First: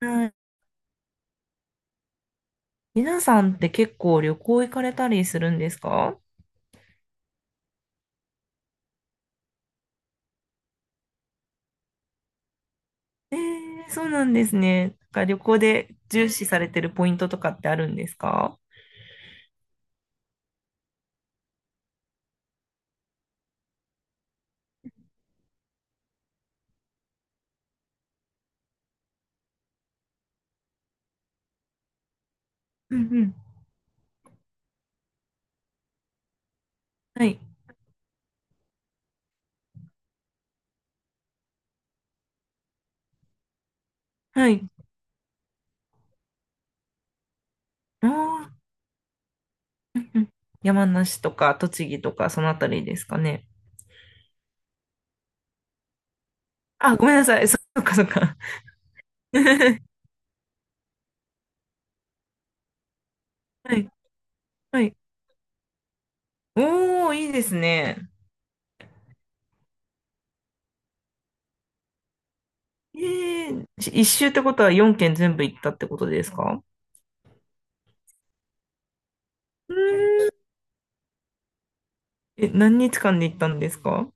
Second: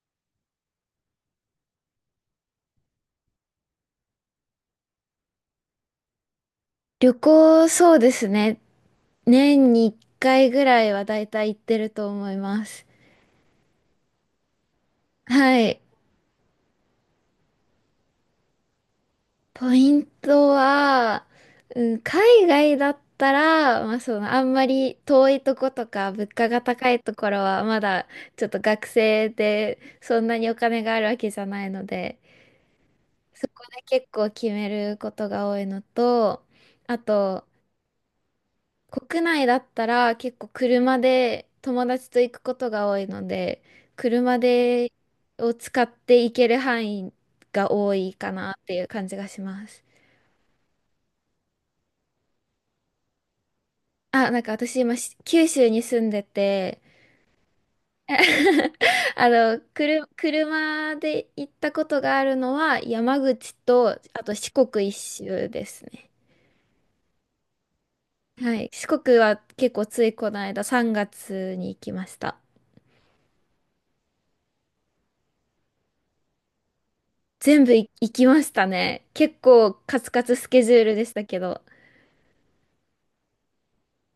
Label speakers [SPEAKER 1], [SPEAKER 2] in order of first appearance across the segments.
[SPEAKER 1] はい。皆さんって結構旅行行かれたりするんですか？
[SPEAKER 2] 旅行、そうですね。年に1回ぐらいはだいたい行ってると思います。
[SPEAKER 1] ええー、そうなんですね。なんか旅
[SPEAKER 2] は
[SPEAKER 1] 行
[SPEAKER 2] い。
[SPEAKER 1] で重視されてるポイントとかってあるんですか？
[SPEAKER 2] ポイントは、うん、海外だったら、まあ、あんまり遠いとことか、物価が高いところは、まだちょっと学生で、そんなにお金があるわけじゃないので、
[SPEAKER 1] うんうん。
[SPEAKER 2] そこで結構決めることが多いのと、あ
[SPEAKER 1] はい。
[SPEAKER 2] と、国内だったら結構車で友達と行くことが多いので、車
[SPEAKER 1] はい。
[SPEAKER 2] でを使って行ける範囲が多
[SPEAKER 1] あ
[SPEAKER 2] いかな
[SPEAKER 1] あ、
[SPEAKER 2] っていう感じがします。
[SPEAKER 1] うんうん。山梨とか栃木とかそのあたりですかね。
[SPEAKER 2] あ、なんか私今九州に住んでて、
[SPEAKER 1] あ、ごめんなさい。そそっかそっか。は
[SPEAKER 2] 車で行ったことがあるのは山口
[SPEAKER 1] い。
[SPEAKER 2] と、あと四
[SPEAKER 1] は
[SPEAKER 2] 国一
[SPEAKER 1] い。
[SPEAKER 2] 周ですね。
[SPEAKER 1] おー、いいですね。
[SPEAKER 2] はい。四国は結構ついこの間3月に行きました。
[SPEAKER 1] ええー、し一周ってことは4県全部行ったってことですか？
[SPEAKER 2] 全部行きましたね。結
[SPEAKER 1] う
[SPEAKER 2] 構カツカ
[SPEAKER 1] ー
[SPEAKER 2] ツ
[SPEAKER 1] ん。
[SPEAKER 2] スケジュールでしたけど、
[SPEAKER 1] え、何日間で行ったんですか？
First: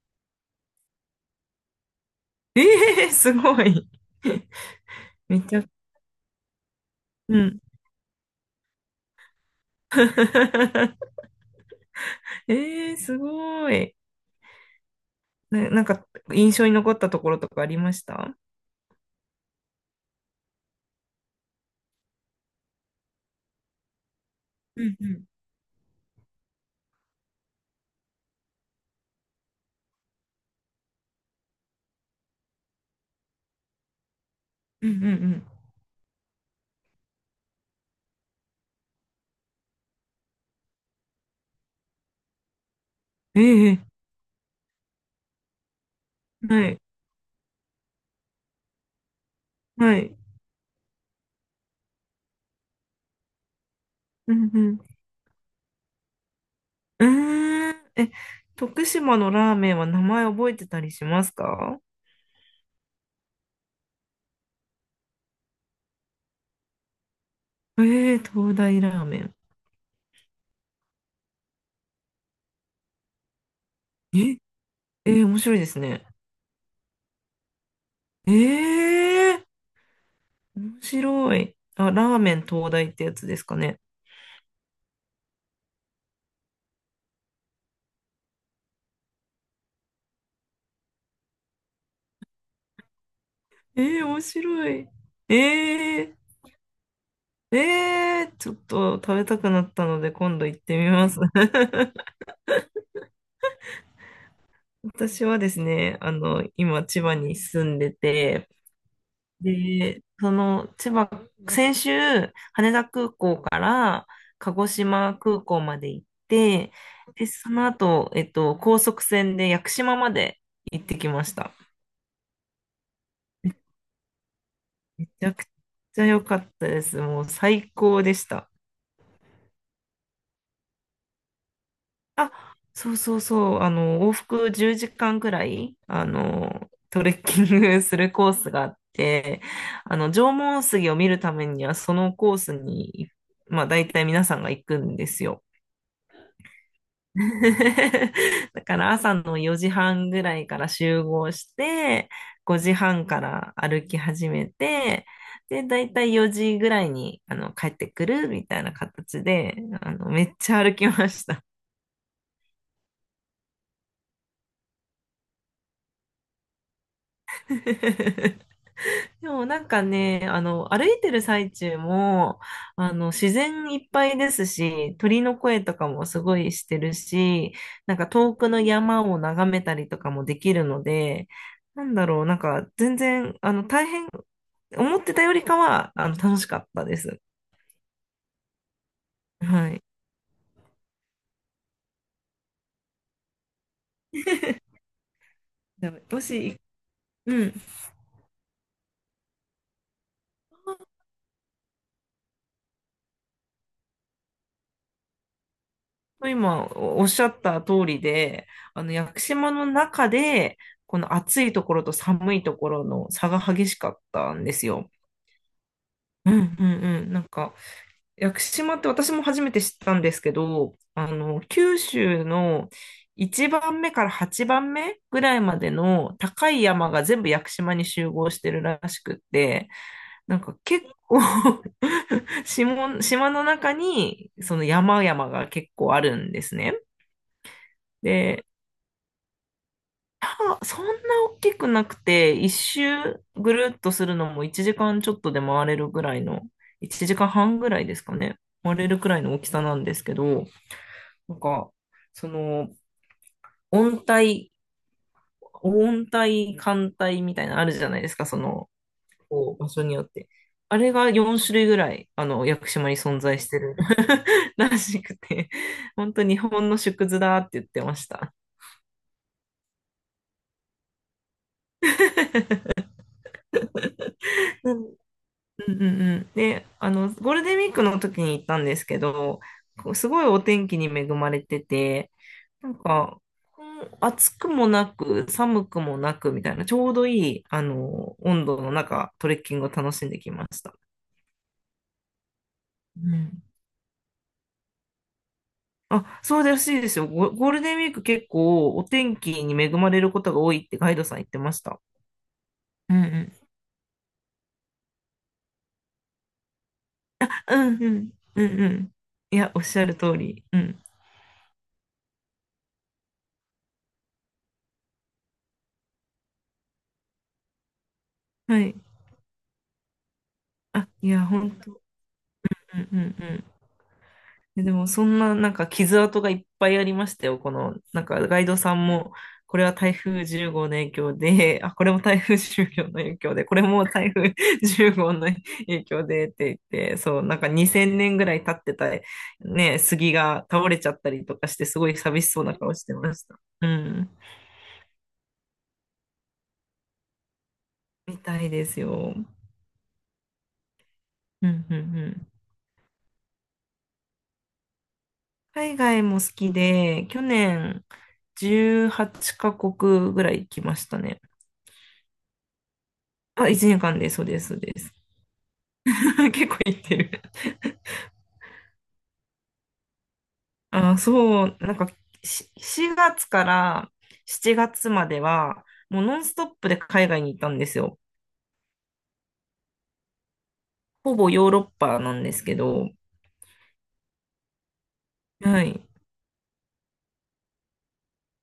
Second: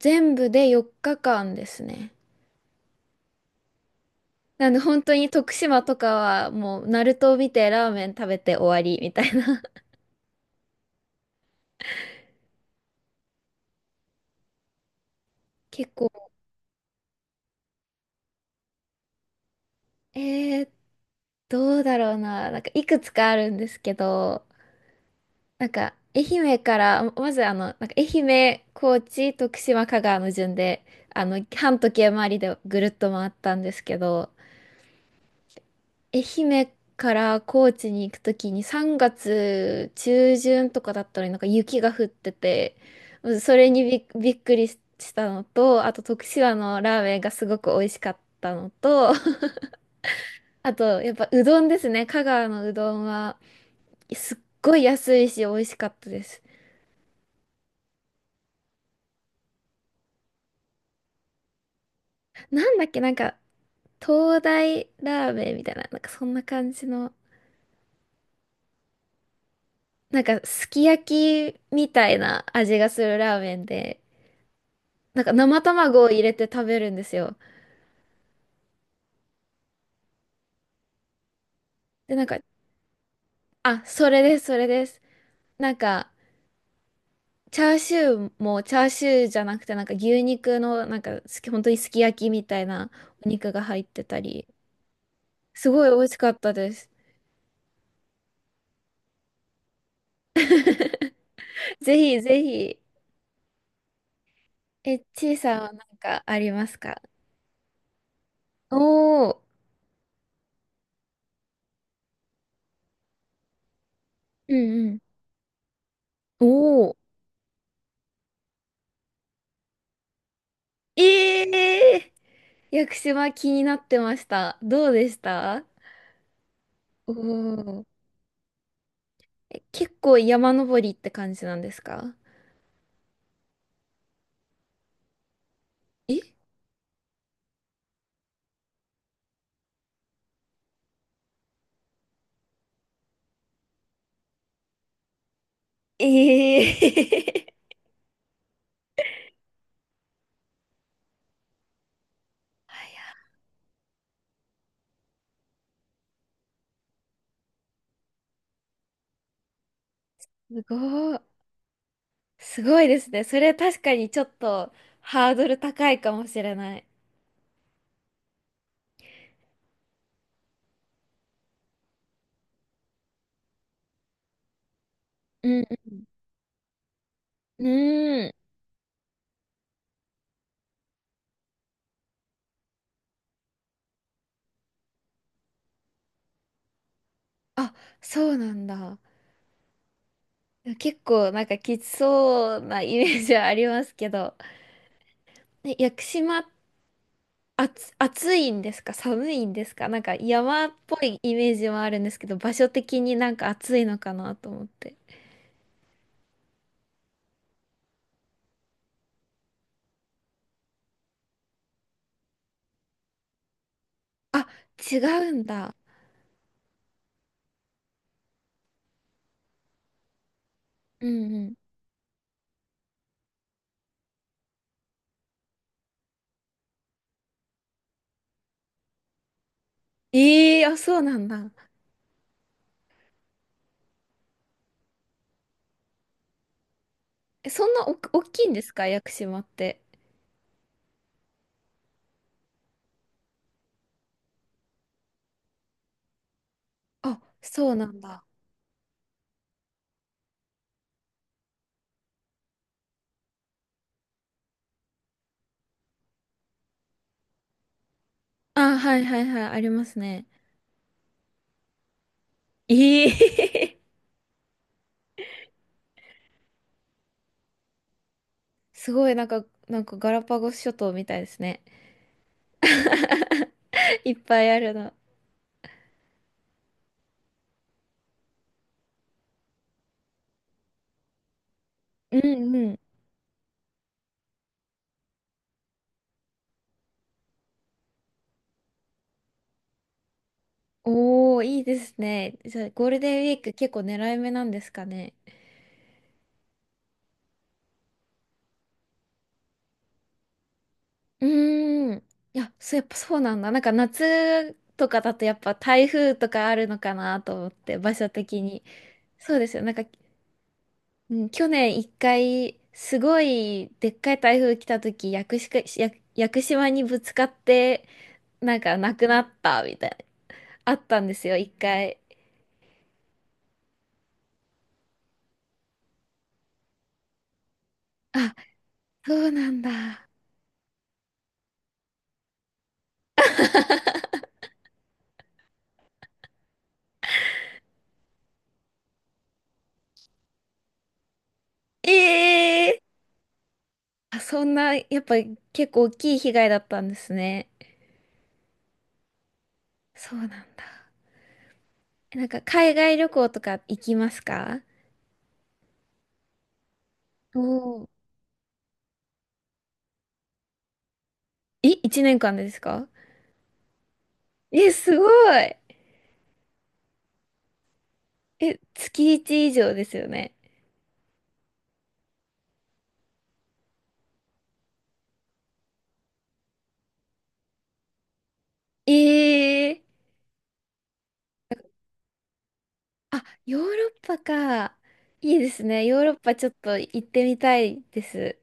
[SPEAKER 2] 全部で4日間ですね。
[SPEAKER 1] ええー、すごい。
[SPEAKER 2] なんで本当に
[SPEAKER 1] めっ
[SPEAKER 2] 徳
[SPEAKER 1] ちゃ、
[SPEAKER 2] 島とかはもうナルトを
[SPEAKER 1] う
[SPEAKER 2] 見
[SPEAKER 1] ん。
[SPEAKER 2] てラーメン食べて終わりみたいな。
[SPEAKER 1] えー、すごい。な、なん
[SPEAKER 2] 結
[SPEAKER 1] か、
[SPEAKER 2] 構、
[SPEAKER 1] 印象に残ったところとかありました？
[SPEAKER 2] えー、どうだろうな。なんかいくつかあるんですけど、
[SPEAKER 1] うんうん。
[SPEAKER 2] なんか愛媛から、ままず愛媛、高知、徳島、香川の順で、半時計回りでぐるっと回ったんですけど、
[SPEAKER 1] うんうん
[SPEAKER 2] 愛媛から高知に行くときに3月中旬とかだったのになんか雪が降ってて、うん、
[SPEAKER 1] う
[SPEAKER 2] それ
[SPEAKER 1] ん。え
[SPEAKER 2] に
[SPEAKER 1] え
[SPEAKER 2] びっくりしたのと、あと徳島
[SPEAKER 1] はい。
[SPEAKER 2] のラーメンがすごく美味しかったのと、
[SPEAKER 1] はい。
[SPEAKER 2] あとやっぱうどんですね。香川のうどんは
[SPEAKER 1] う
[SPEAKER 2] すっ
[SPEAKER 1] んう
[SPEAKER 2] ごい
[SPEAKER 1] ん。
[SPEAKER 2] 安いし美味しかったです。
[SPEAKER 1] うーん。え、徳島のラーメンは名前覚えてたりしますか？
[SPEAKER 2] なんだっけ、なんか東大ラーメンみたいな、なんかそんな感じの、
[SPEAKER 1] ええ東大ラーメン。
[SPEAKER 2] なんかすき焼きみたいな味がするラーメンで、
[SPEAKER 1] え、え
[SPEAKER 2] なん
[SPEAKER 1] ー
[SPEAKER 2] か
[SPEAKER 1] 面白い
[SPEAKER 2] 生
[SPEAKER 1] です
[SPEAKER 2] 卵
[SPEAKER 1] ね。
[SPEAKER 2] を入れて食べるんですよ。
[SPEAKER 1] ええ面白い。あ、
[SPEAKER 2] で、
[SPEAKER 1] ラー
[SPEAKER 2] なん
[SPEAKER 1] メ
[SPEAKER 2] か、
[SPEAKER 1] ン東大ってやつですかね。
[SPEAKER 2] あ、それです、それです。なんか、チャーシューもチャーシューじゃなくて、なんか牛肉の、なんか、本当にすき焼きみたいなお肉が入っ
[SPEAKER 1] え
[SPEAKER 2] て
[SPEAKER 1] え
[SPEAKER 2] た
[SPEAKER 1] 面
[SPEAKER 2] り、
[SPEAKER 1] 白い。
[SPEAKER 2] すごい
[SPEAKER 1] え
[SPEAKER 2] 美味
[SPEAKER 1] え
[SPEAKER 2] しかったです。
[SPEAKER 1] えー、ちょっと食べたくなったので今度行ってみます。
[SPEAKER 2] ぜひぜひ。え、
[SPEAKER 1] 私
[SPEAKER 2] ちい
[SPEAKER 1] はで
[SPEAKER 2] さ
[SPEAKER 1] す
[SPEAKER 2] んはなん
[SPEAKER 1] ね、
[SPEAKER 2] かあります
[SPEAKER 1] 今
[SPEAKER 2] か？
[SPEAKER 1] 千葉に住んでて、
[SPEAKER 2] おー、
[SPEAKER 1] で、その千葉、先週羽田空港から鹿
[SPEAKER 2] う
[SPEAKER 1] 児
[SPEAKER 2] ん
[SPEAKER 1] 島空港まで行っ
[SPEAKER 2] うん。
[SPEAKER 1] て、
[SPEAKER 2] おー、
[SPEAKER 1] で、その後、高速船で屋久島まで行って
[SPEAKER 2] え
[SPEAKER 1] きました。
[SPEAKER 2] ー、屋久島気になってました。どう
[SPEAKER 1] め
[SPEAKER 2] でし
[SPEAKER 1] ちゃく
[SPEAKER 2] た？
[SPEAKER 1] ちゃ良かったです。
[SPEAKER 2] お
[SPEAKER 1] もう最
[SPEAKER 2] ー、
[SPEAKER 1] 高でした。
[SPEAKER 2] え、結構山登りって感じなんですか？
[SPEAKER 1] あ、そうそうそう、往復10時間くらい、
[SPEAKER 2] え
[SPEAKER 1] トレッキングするコースがあって、縄文杉を見るためには、そのコースに、まあ、大体皆さんが行くんですよ。
[SPEAKER 2] ええ。
[SPEAKER 1] だから朝の4時半ぐらいから集合して、5時半から歩き始めて、で、だいたい4時ぐらいに、帰ってくるみたいな形で、めっ ち
[SPEAKER 2] す
[SPEAKER 1] ゃ歩きま
[SPEAKER 2] ごい。
[SPEAKER 1] した。
[SPEAKER 2] すごいですね。それ確かにちょっとハードル高いかもしれない。
[SPEAKER 1] でもなんかね、歩いてる最中も、自然いっぱいですし、鳥の
[SPEAKER 2] う
[SPEAKER 1] 声
[SPEAKER 2] ん
[SPEAKER 1] とかもすごいしてるし、
[SPEAKER 2] うん。
[SPEAKER 1] なんか
[SPEAKER 2] うー
[SPEAKER 1] 遠
[SPEAKER 2] ん。
[SPEAKER 1] くの山を眺めたりとかもできるので、なんだろう、なんか全然、大変、思ってたよりかは、楽しかったです。
[SPEAKER 2] あ、そうなんだ。
[SPEAKER 1] はい。
[SPEAKER 2] 結構なんかきつそうなイメージはありますけど。ね、屋
[SPEAKER 1] でも
[SPEAKER 2] 久
[SPEAKER 1] も
[SPEAKER 2] 島、
[SPEAKER 1] し、うん、
[SPEAKER 2] 暑いんですか、寒いんですか？なんか山っぽいイメージもあるんですけど、場所的になんか暑いのかなと思って。
[SPEAKER 1] 今おおっしゃった通りで、屋久島の中で、この暑いところと寒いところの差が激しかったん
[SPEAKER 2] あ、
[SPEAKER 1] ですよ。
[SPEAKER 2] 違うんだ。
[SPEAKER 1] うんうんうん。なんか、屋久島って私も初めて知ったんですけど、
[SPEAKER 2] うんうん。
[SPEAKER 1] 九州の1番目から8番目ぐらいまでの高い山が全部屋久島に集合してるらしくって、なんか
[SPEAKER 2] ええ。あ、
[SPEAKER 1] 結
[SPEAKER 2] そうな
[SPEAKER 1] 構
[SPEAKER 2] んだ。
[SPEAKER 1] 島、島の中にその山々が結構あるんですね。
[SPEAKER 2] え、そんな大
[SPEAKER 1] で、
[SPEAKER 2] きいんですか、屋久島って？
[SPEAKER 1] あ、そんな大きくなくて、一周ぐるっとするのも1時間ちょっとで回れるぐらいの、1
[SPEAKER 2] あ、
[SPEAKER 1] 時間半ぐ
[SPEAKER 2] そう
[SPEAKER 1] ら
[SPEAKER 2] な
[SPEAKER 1] いで
[SPEAKER 2] ん
[SPEAKER 1] すか
[SPEAKER 2] だ。
[SPEAKER 1] ね。回れるくらいの大きさなんですけど、なんか、その、温帯、温帯、寒帯みたいなのあるじゃないですか、その、
[SPEAKER 2] あ、はいはいはい、
[SPEAKER 1] こ
[SPEAKER 2] あ
[SPEAKER 1] う場
[SPEAKER 2] り
[SPEAKER 1] 所
[SPEAKER 2] ま
[SPEAKER 1] に
[SPEAKER 2] す
[SPEAKER 1] よっ
[SPEAKER 2] ね。
[SPEAKER 1] て。あれが4種類ぐらい、屋久島に
[SPEAKER 2] え
[SPEAKER 1] 存在してる
[SPEAKER 2] え。
[SPEAKER 1] らしくて、本当日本の縮図だって言ってました。
[SPEAKER 2] すごい、なんか、ガラパゴス諸島みたいですね。いっぱいあるの。
[SPEAKER 1] うんうんうん。で、ゴールデンウィークの時に行ったんですけど、こうすごいお天気に恵まれてて、
[SPEAKER 2] うんう
[SPEAKER 1] なん
[SPEAKER 2] ん。
[SPEAKER 1] か、こう暑くもなく、寒くもなくみたいな、ちょうどいい、温度の中、トレッキングを楽しんできました。
[SPEAKER 2] おー、いいですね。じゃあ、ゴール
[SPEAKER 1] う
[SPEAKER 2] デンウィー
[SPEAKER 1] ん。
[SPEAKER 2] ク結構狙い目なんですかね。
[SPEAKER 1] あ、そうらしいですよ。ゴゴールデンウィーク結構お天気に恵まれることが多いってガイドさん言
[SPEAKER 2] う
[SPEAKER 1] ってました。
[SPEAKER 2] ーん。いや、そう、やっ
[SPEAKER 1] う
[SPEAKER 2] ぱ
[SPEAKER 1] んう
[SPEAKER 2] そうなん
[SPEAKER 1] ん。
[SPEAKER 2] だ。なんか夏とかだとやっぱ台風とかあるのかなと思っ
[SPEAKER 1] うん
[SPEAKER 2] て、
[SPEAKER 1] う
[SPEAKER 2] 場所
[SPEAKER 1] ん、
[SPEAKER 2] 的
[SPEAKER 1] うん
[SPEAKER 2] に。
[SPEAKER 1] うん。
[SPEAKER 2] そ
[SPEAKER 1] い
[SPEAKER 2] うで
[SPEAKER 1] や、
[SPEAKER 2] す
[SPEAKER 1] おっ
[SPEAKER 2] よ。なん
[SPEAKER 1] し
[SPEAKER 2] か
[SPEAKER 1] ゃる通り。うん。
[SPEAKER 2] うん、去年一回、すごいでっかい台風来た時、屋久島、屋屋久島にぶつかって、な
[SPEAKER 1] は
[SPEAKER 2] ん
[SPEAKER 1] い。
[SPEAKER 2] か亡くなったみたいな、あっ
[SPEAKER 1] あ、
[SPEAKER 2] たん
[SPEAKER 1] い
[SPEAKER 2] で
[SPEAKER 1] や、
[SPEAKER 2] すよ、一
[SPEAKER 1] 本当。
[SPEAKER 2] 回。
[SPEAKER 1] うんうんででも、そんななんか傷跡がいっぱいありましたよ。この、なんか
[SPEAKER 2] あ、
[SPEAKER 1] ガイドさんも、
[SPEAKER 2] そうな
[SPEAKER 1] こ
[SPEAKER 2] ん
[SPEAKER 1] れは台
[SPEAKER 2] だ。
[SPEAKER 1] 風10号の影響で、あ、これも台風10号の影響で、これも台風10号の影響でって言って、そう、なんか2000年ぐらい経ってた、ね、杉が倒れちゃったりとかして、すごい寂しそうな顔
[SPEAKER 2] ええ。
[SPEAKER 1] してました。うん。
[SPEAKER 2] あ、そんな、やっぱ結構大きい被害だったんですね。
[SPEAKER 1] みたいですよ。
[SPEAKER 2] そうなんだ。
[SPEAKER 1] うん、うん、う
[SPEAKER 2] なん
[SPEAKER 1] ん。
[SPEAKER 2] か海外旅行とか行きますか？
[SPEAKER 1] 海外も好きで、去
[SPEAKER 2] おお
[SPEAKER 1] 年
[SPEAKER 2] ー。
[SPEAKER 1] 18カ国ぐらい来ましたね。
[SPEAKER 2] え、1年間でですか？
[SPEAKER 1] あ、1年間で、そうです、そう
[SPEAKER 2] え、
[SPEAKER 1] です。
[SPEAKER 2] すごい。
[SPEAKER 1] 結構行ってる。
[SPEAKER 2] え、月1以上ですよね。
[SPEAKER 1] あー、そう、なんかし4月から7月までは、もうノンストップで海外に行ったんですよ。
[SPEAKER 2] ええ。
[SPEAKER 1] ほぼヨーロッパなんですけど、
[SPEAKER 2] あ、ヨーロッパか。いいです
[SPEAKER 1] はい。
[SPEAKER 2] ね。ヨーロッパちょっと行ってみたいです。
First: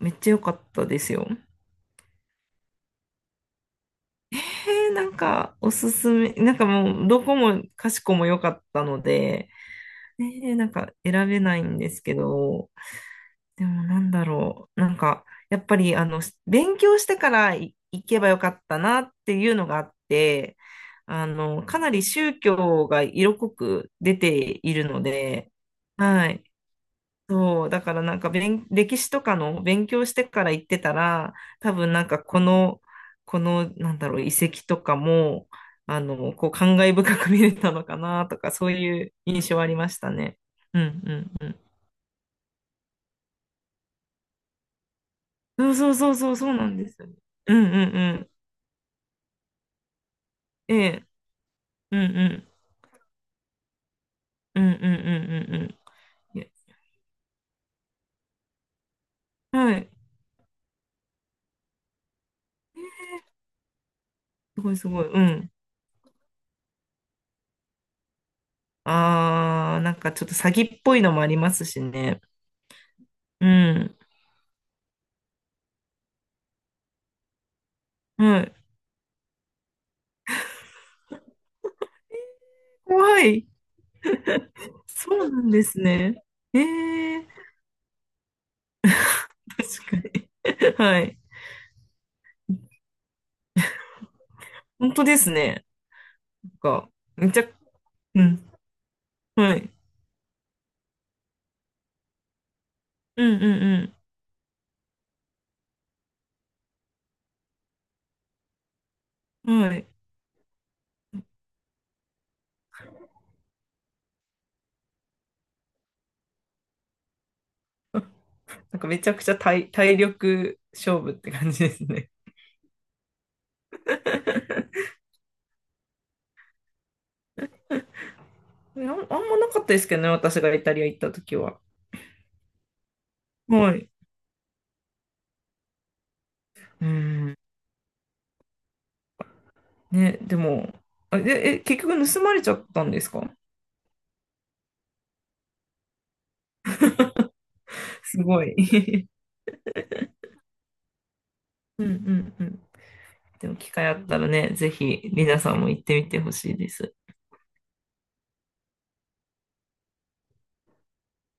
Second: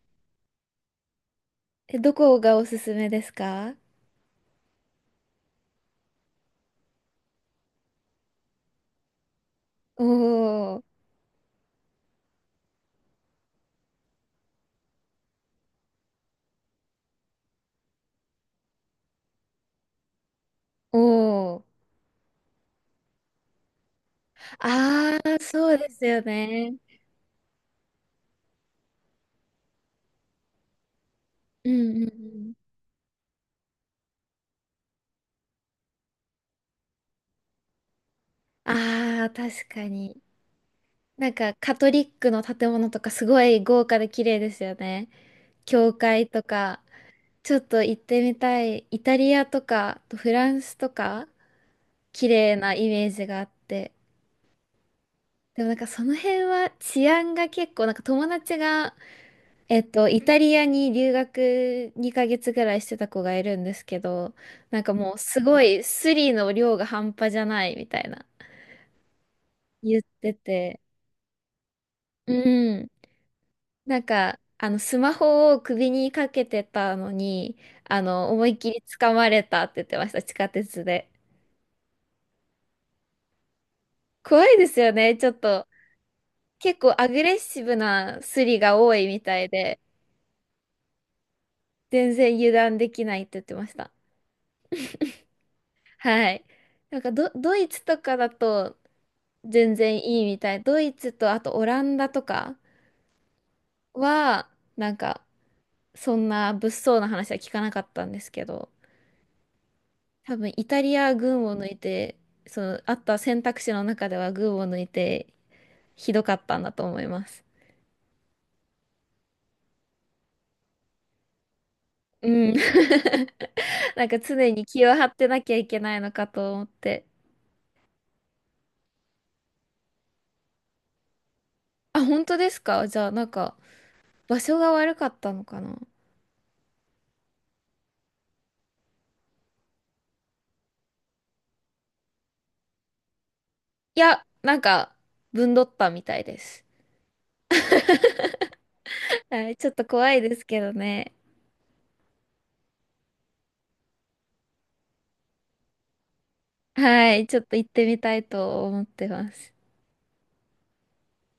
[SPEAKER 1] めっちゃ良かったですよ。
[SPEAKER 2] え、どこがおすすめですか？
[SPEAKER 1] えー、なんかおすすめ、なんかもうどこもかしこも良かったので、えー、なん
[SPEAKER 2] お
[SPEAKER 1] か
[SPEAKER 2] ー、
[SPEAKER 1] 選べないんですけど、でもなんだろう。なんか、やっぱり、勉強してからい行けばよかったなっていうのがあって、
[SPEAKER 2] おー。
[SPEAKER 1] かなり宗教が色濃く出ているの
[SPEAKER 2] あー、
[SPEAKER 1] で、
[SPEAKER 2] そうですよ
[SPEAKER 1] はい。
[SPEAKER 2] ね。
[SPEAKER 1] そう、だからなんか勉、歴史とかの勉強してから行ってたら、
[SPEAKER 2] う
[SPEAKER 1] 多
[SPEAKER 2] ん
[SPEAKER 1] 分
[SPEAKER 2] うん
[SPEAKER 1] な
[SPEAKER 2] う
[SPEAKER 1] んかこ
[SPEAKER 2] ん。
[SPEAKER 1] の、この、なんだろう、遺跡とかも、こう、感慨深く見れたのかなとか、そういう
[SPEAKER 2] あー、
[SPEAKER 1] 印象あ
[SPEAKER 2] 確
[SPEAKER 1] り
[SPEAKER 2] か
[SPEAKER 1] ました
[SPEAKER 2] に。
[SPEAKER 1] ね。うんう
[SPEAKER 2] なん
[SPEAKER 1] んう
[SPEAKER 2] か、
[SPEAKER 1] ん。
[SPEAKER 2] カトリックの建物とかすごい豪華で綺麗ですよね。
[SPEAKER 1] そうそ
[SPEAKER 2] 教
[SPEAKER 1] うそう
[SPEAKER 2] 会
[SPEAKER 1] そう、
[SPEAKER 2] と
[SPEAKER 1] そうなん
[SPEAKER 2] か。
[SPEAKER 1] ですよね。
[SPEAKER 2] ち
[SPEAKER 1] う
[SPEAKER 2] ょ
[SPEAKER 1] ん
[SPEAKER 2] っ
[SPEAKER 1] う
[SPEAKER 2] と
[SPEAKER 1] ん
[SPEAKER 2] 行っ
[SPEAKER 1] う
[SPEAKER 2] て
[SPEAKER 1] ん。
[SPEAKER 2] みたい。イタリアとか、あとフラン
[SPEAKER 1] え
[SPEAKER 2] スと
[SPEAKER 1] え、
[SPEAKER 2] か、
[SPEAKER 1] うんう
[SPEAKER 2] 綺
[SPEAKER 1] ん。
[SPEAKER 2] 麗なイメージがあって。
[SPEAKER 1] うんうんうんうん
[SPEAKER 2] でもなんかその
[SPEAKER 1] うん。
[SPEAKER 2] 辺
[SPEAKER 1] え
[SPEAKER 2] は治安が結構なんか友達が、
[SPEAKER 1] はい。
[SPEAKER 2] イタリアに留学2ヶ月ぐらいしてた子がいるんですけど、
[SPEAKER 1] すごい
[SPEAKER 2] なん
[SPEAKER 1] す
[SPEAKER 2] か
[SPEAKER 1] ごい。
[SPEAKER 2] もう
[SPEAKER 1] う
[SPEAKER 2] す
[SPEAKER 1] ん。
[SPEAKER 2] ごいスリの量が半端じゃないみたいな
[SPEAKER 1] あー、なん
[SPEAKER 2] 言っ
[SPEAKER 1] かちょっ
[SPEAKER 2] て
[SPEAKER 1] と詐欺
[SPEAKER 2] て、
[SPEAKER 1] っぽいのもありますしね。
[SPEAKER 2] うん。
[SPEAKER 1] う
[SPEAKER 2] な
[SPEAKER 1] ん。
[SPEAKER 2] んかあのスマホを首にかけてたのに、
[SPEAKER 1] は
[SPEAKER 2] 思い
[SPEAKER 1] い。
[SPEAKER 2] っきり掴まれたって言ってました、地下鉄で。
[SPEAKER 1] 怖い。
[SPEAKER 2] 怖いですよ
[SPEAKER 1] そ
[SPEAKER 2] ね、ちょ
[SPEAKER 1] う
[SPEAKER 2] っ
[SPEAKER 1] なんで
[SPEAKER 2] と。
[SPEAKER 1] すね。え
[SPEAKER 2] 結構アグ
[SPEAKER 1] え、
[SPEAKER 2] レッシブなスリが多いみたいで、
[SPEAKER 1] 確かに。はい。
[SPEAKER 2] 全然油断できないって言ってました。
[SPEAKER 1] 本当ですね。
[SPEAKER 2] はい。
[SPEAKER 1] なんか、
[SPEAKER 2] なんか
[SPEAKER 1] めちゃ、
[SPEAKER 2] ドイツとか
[SPEAKER 1] う
[SPEAKER 2] だ
[SPEAKER 1] ん。
[SPEAKER 2] と
[SPEAKER 1] はい。
[SPEAKER 2] 全然いいみたい。ドイツとあとオランダとか
[SPEAKER 1] うんうん
[SPEAKER 2] は、なんかそんな物騒な話は聞かなかったんですけど、
[SPEAKER 1] うん。はい。
[SPEAKER 2] 多分イタリア群を抜いて、そのあった選択肢の中では群を抜いてひどかったんだと思います。
[SPEAKER 1] なんかめちゃくちゃ体、体力勝負って感じですね。
[SPEAKER 2] うん。なんか常 に気を張ってなきゃいけないのかと思って。
[SPEAKER 1] あん、あんまなかったですけどね、私がイタリア行った時は。
[SPEAKER 2] あ、本当ですか？じゃあなんか
[SPEAKER 1] はい。
[SPEAKER 2] 場所が悪かったのかな？
[SPEAKER 1] うん。ね、でも、あ、で、え、結局盗まれちゃったんですか？
[SPEAKER 2] いや、なんかぶんどったみたいです。
[SPEAKER 1] すごい。
[SPEAKER 2] はい、ちょっと怖いですけどね。
[SPEAKER 1] うんうんうん。でも機会あったらね、ぜひ、リナさんも行ってみてほしいです。
[SPEAKER 2] はい、ちょっと行ってみたいと思ってます。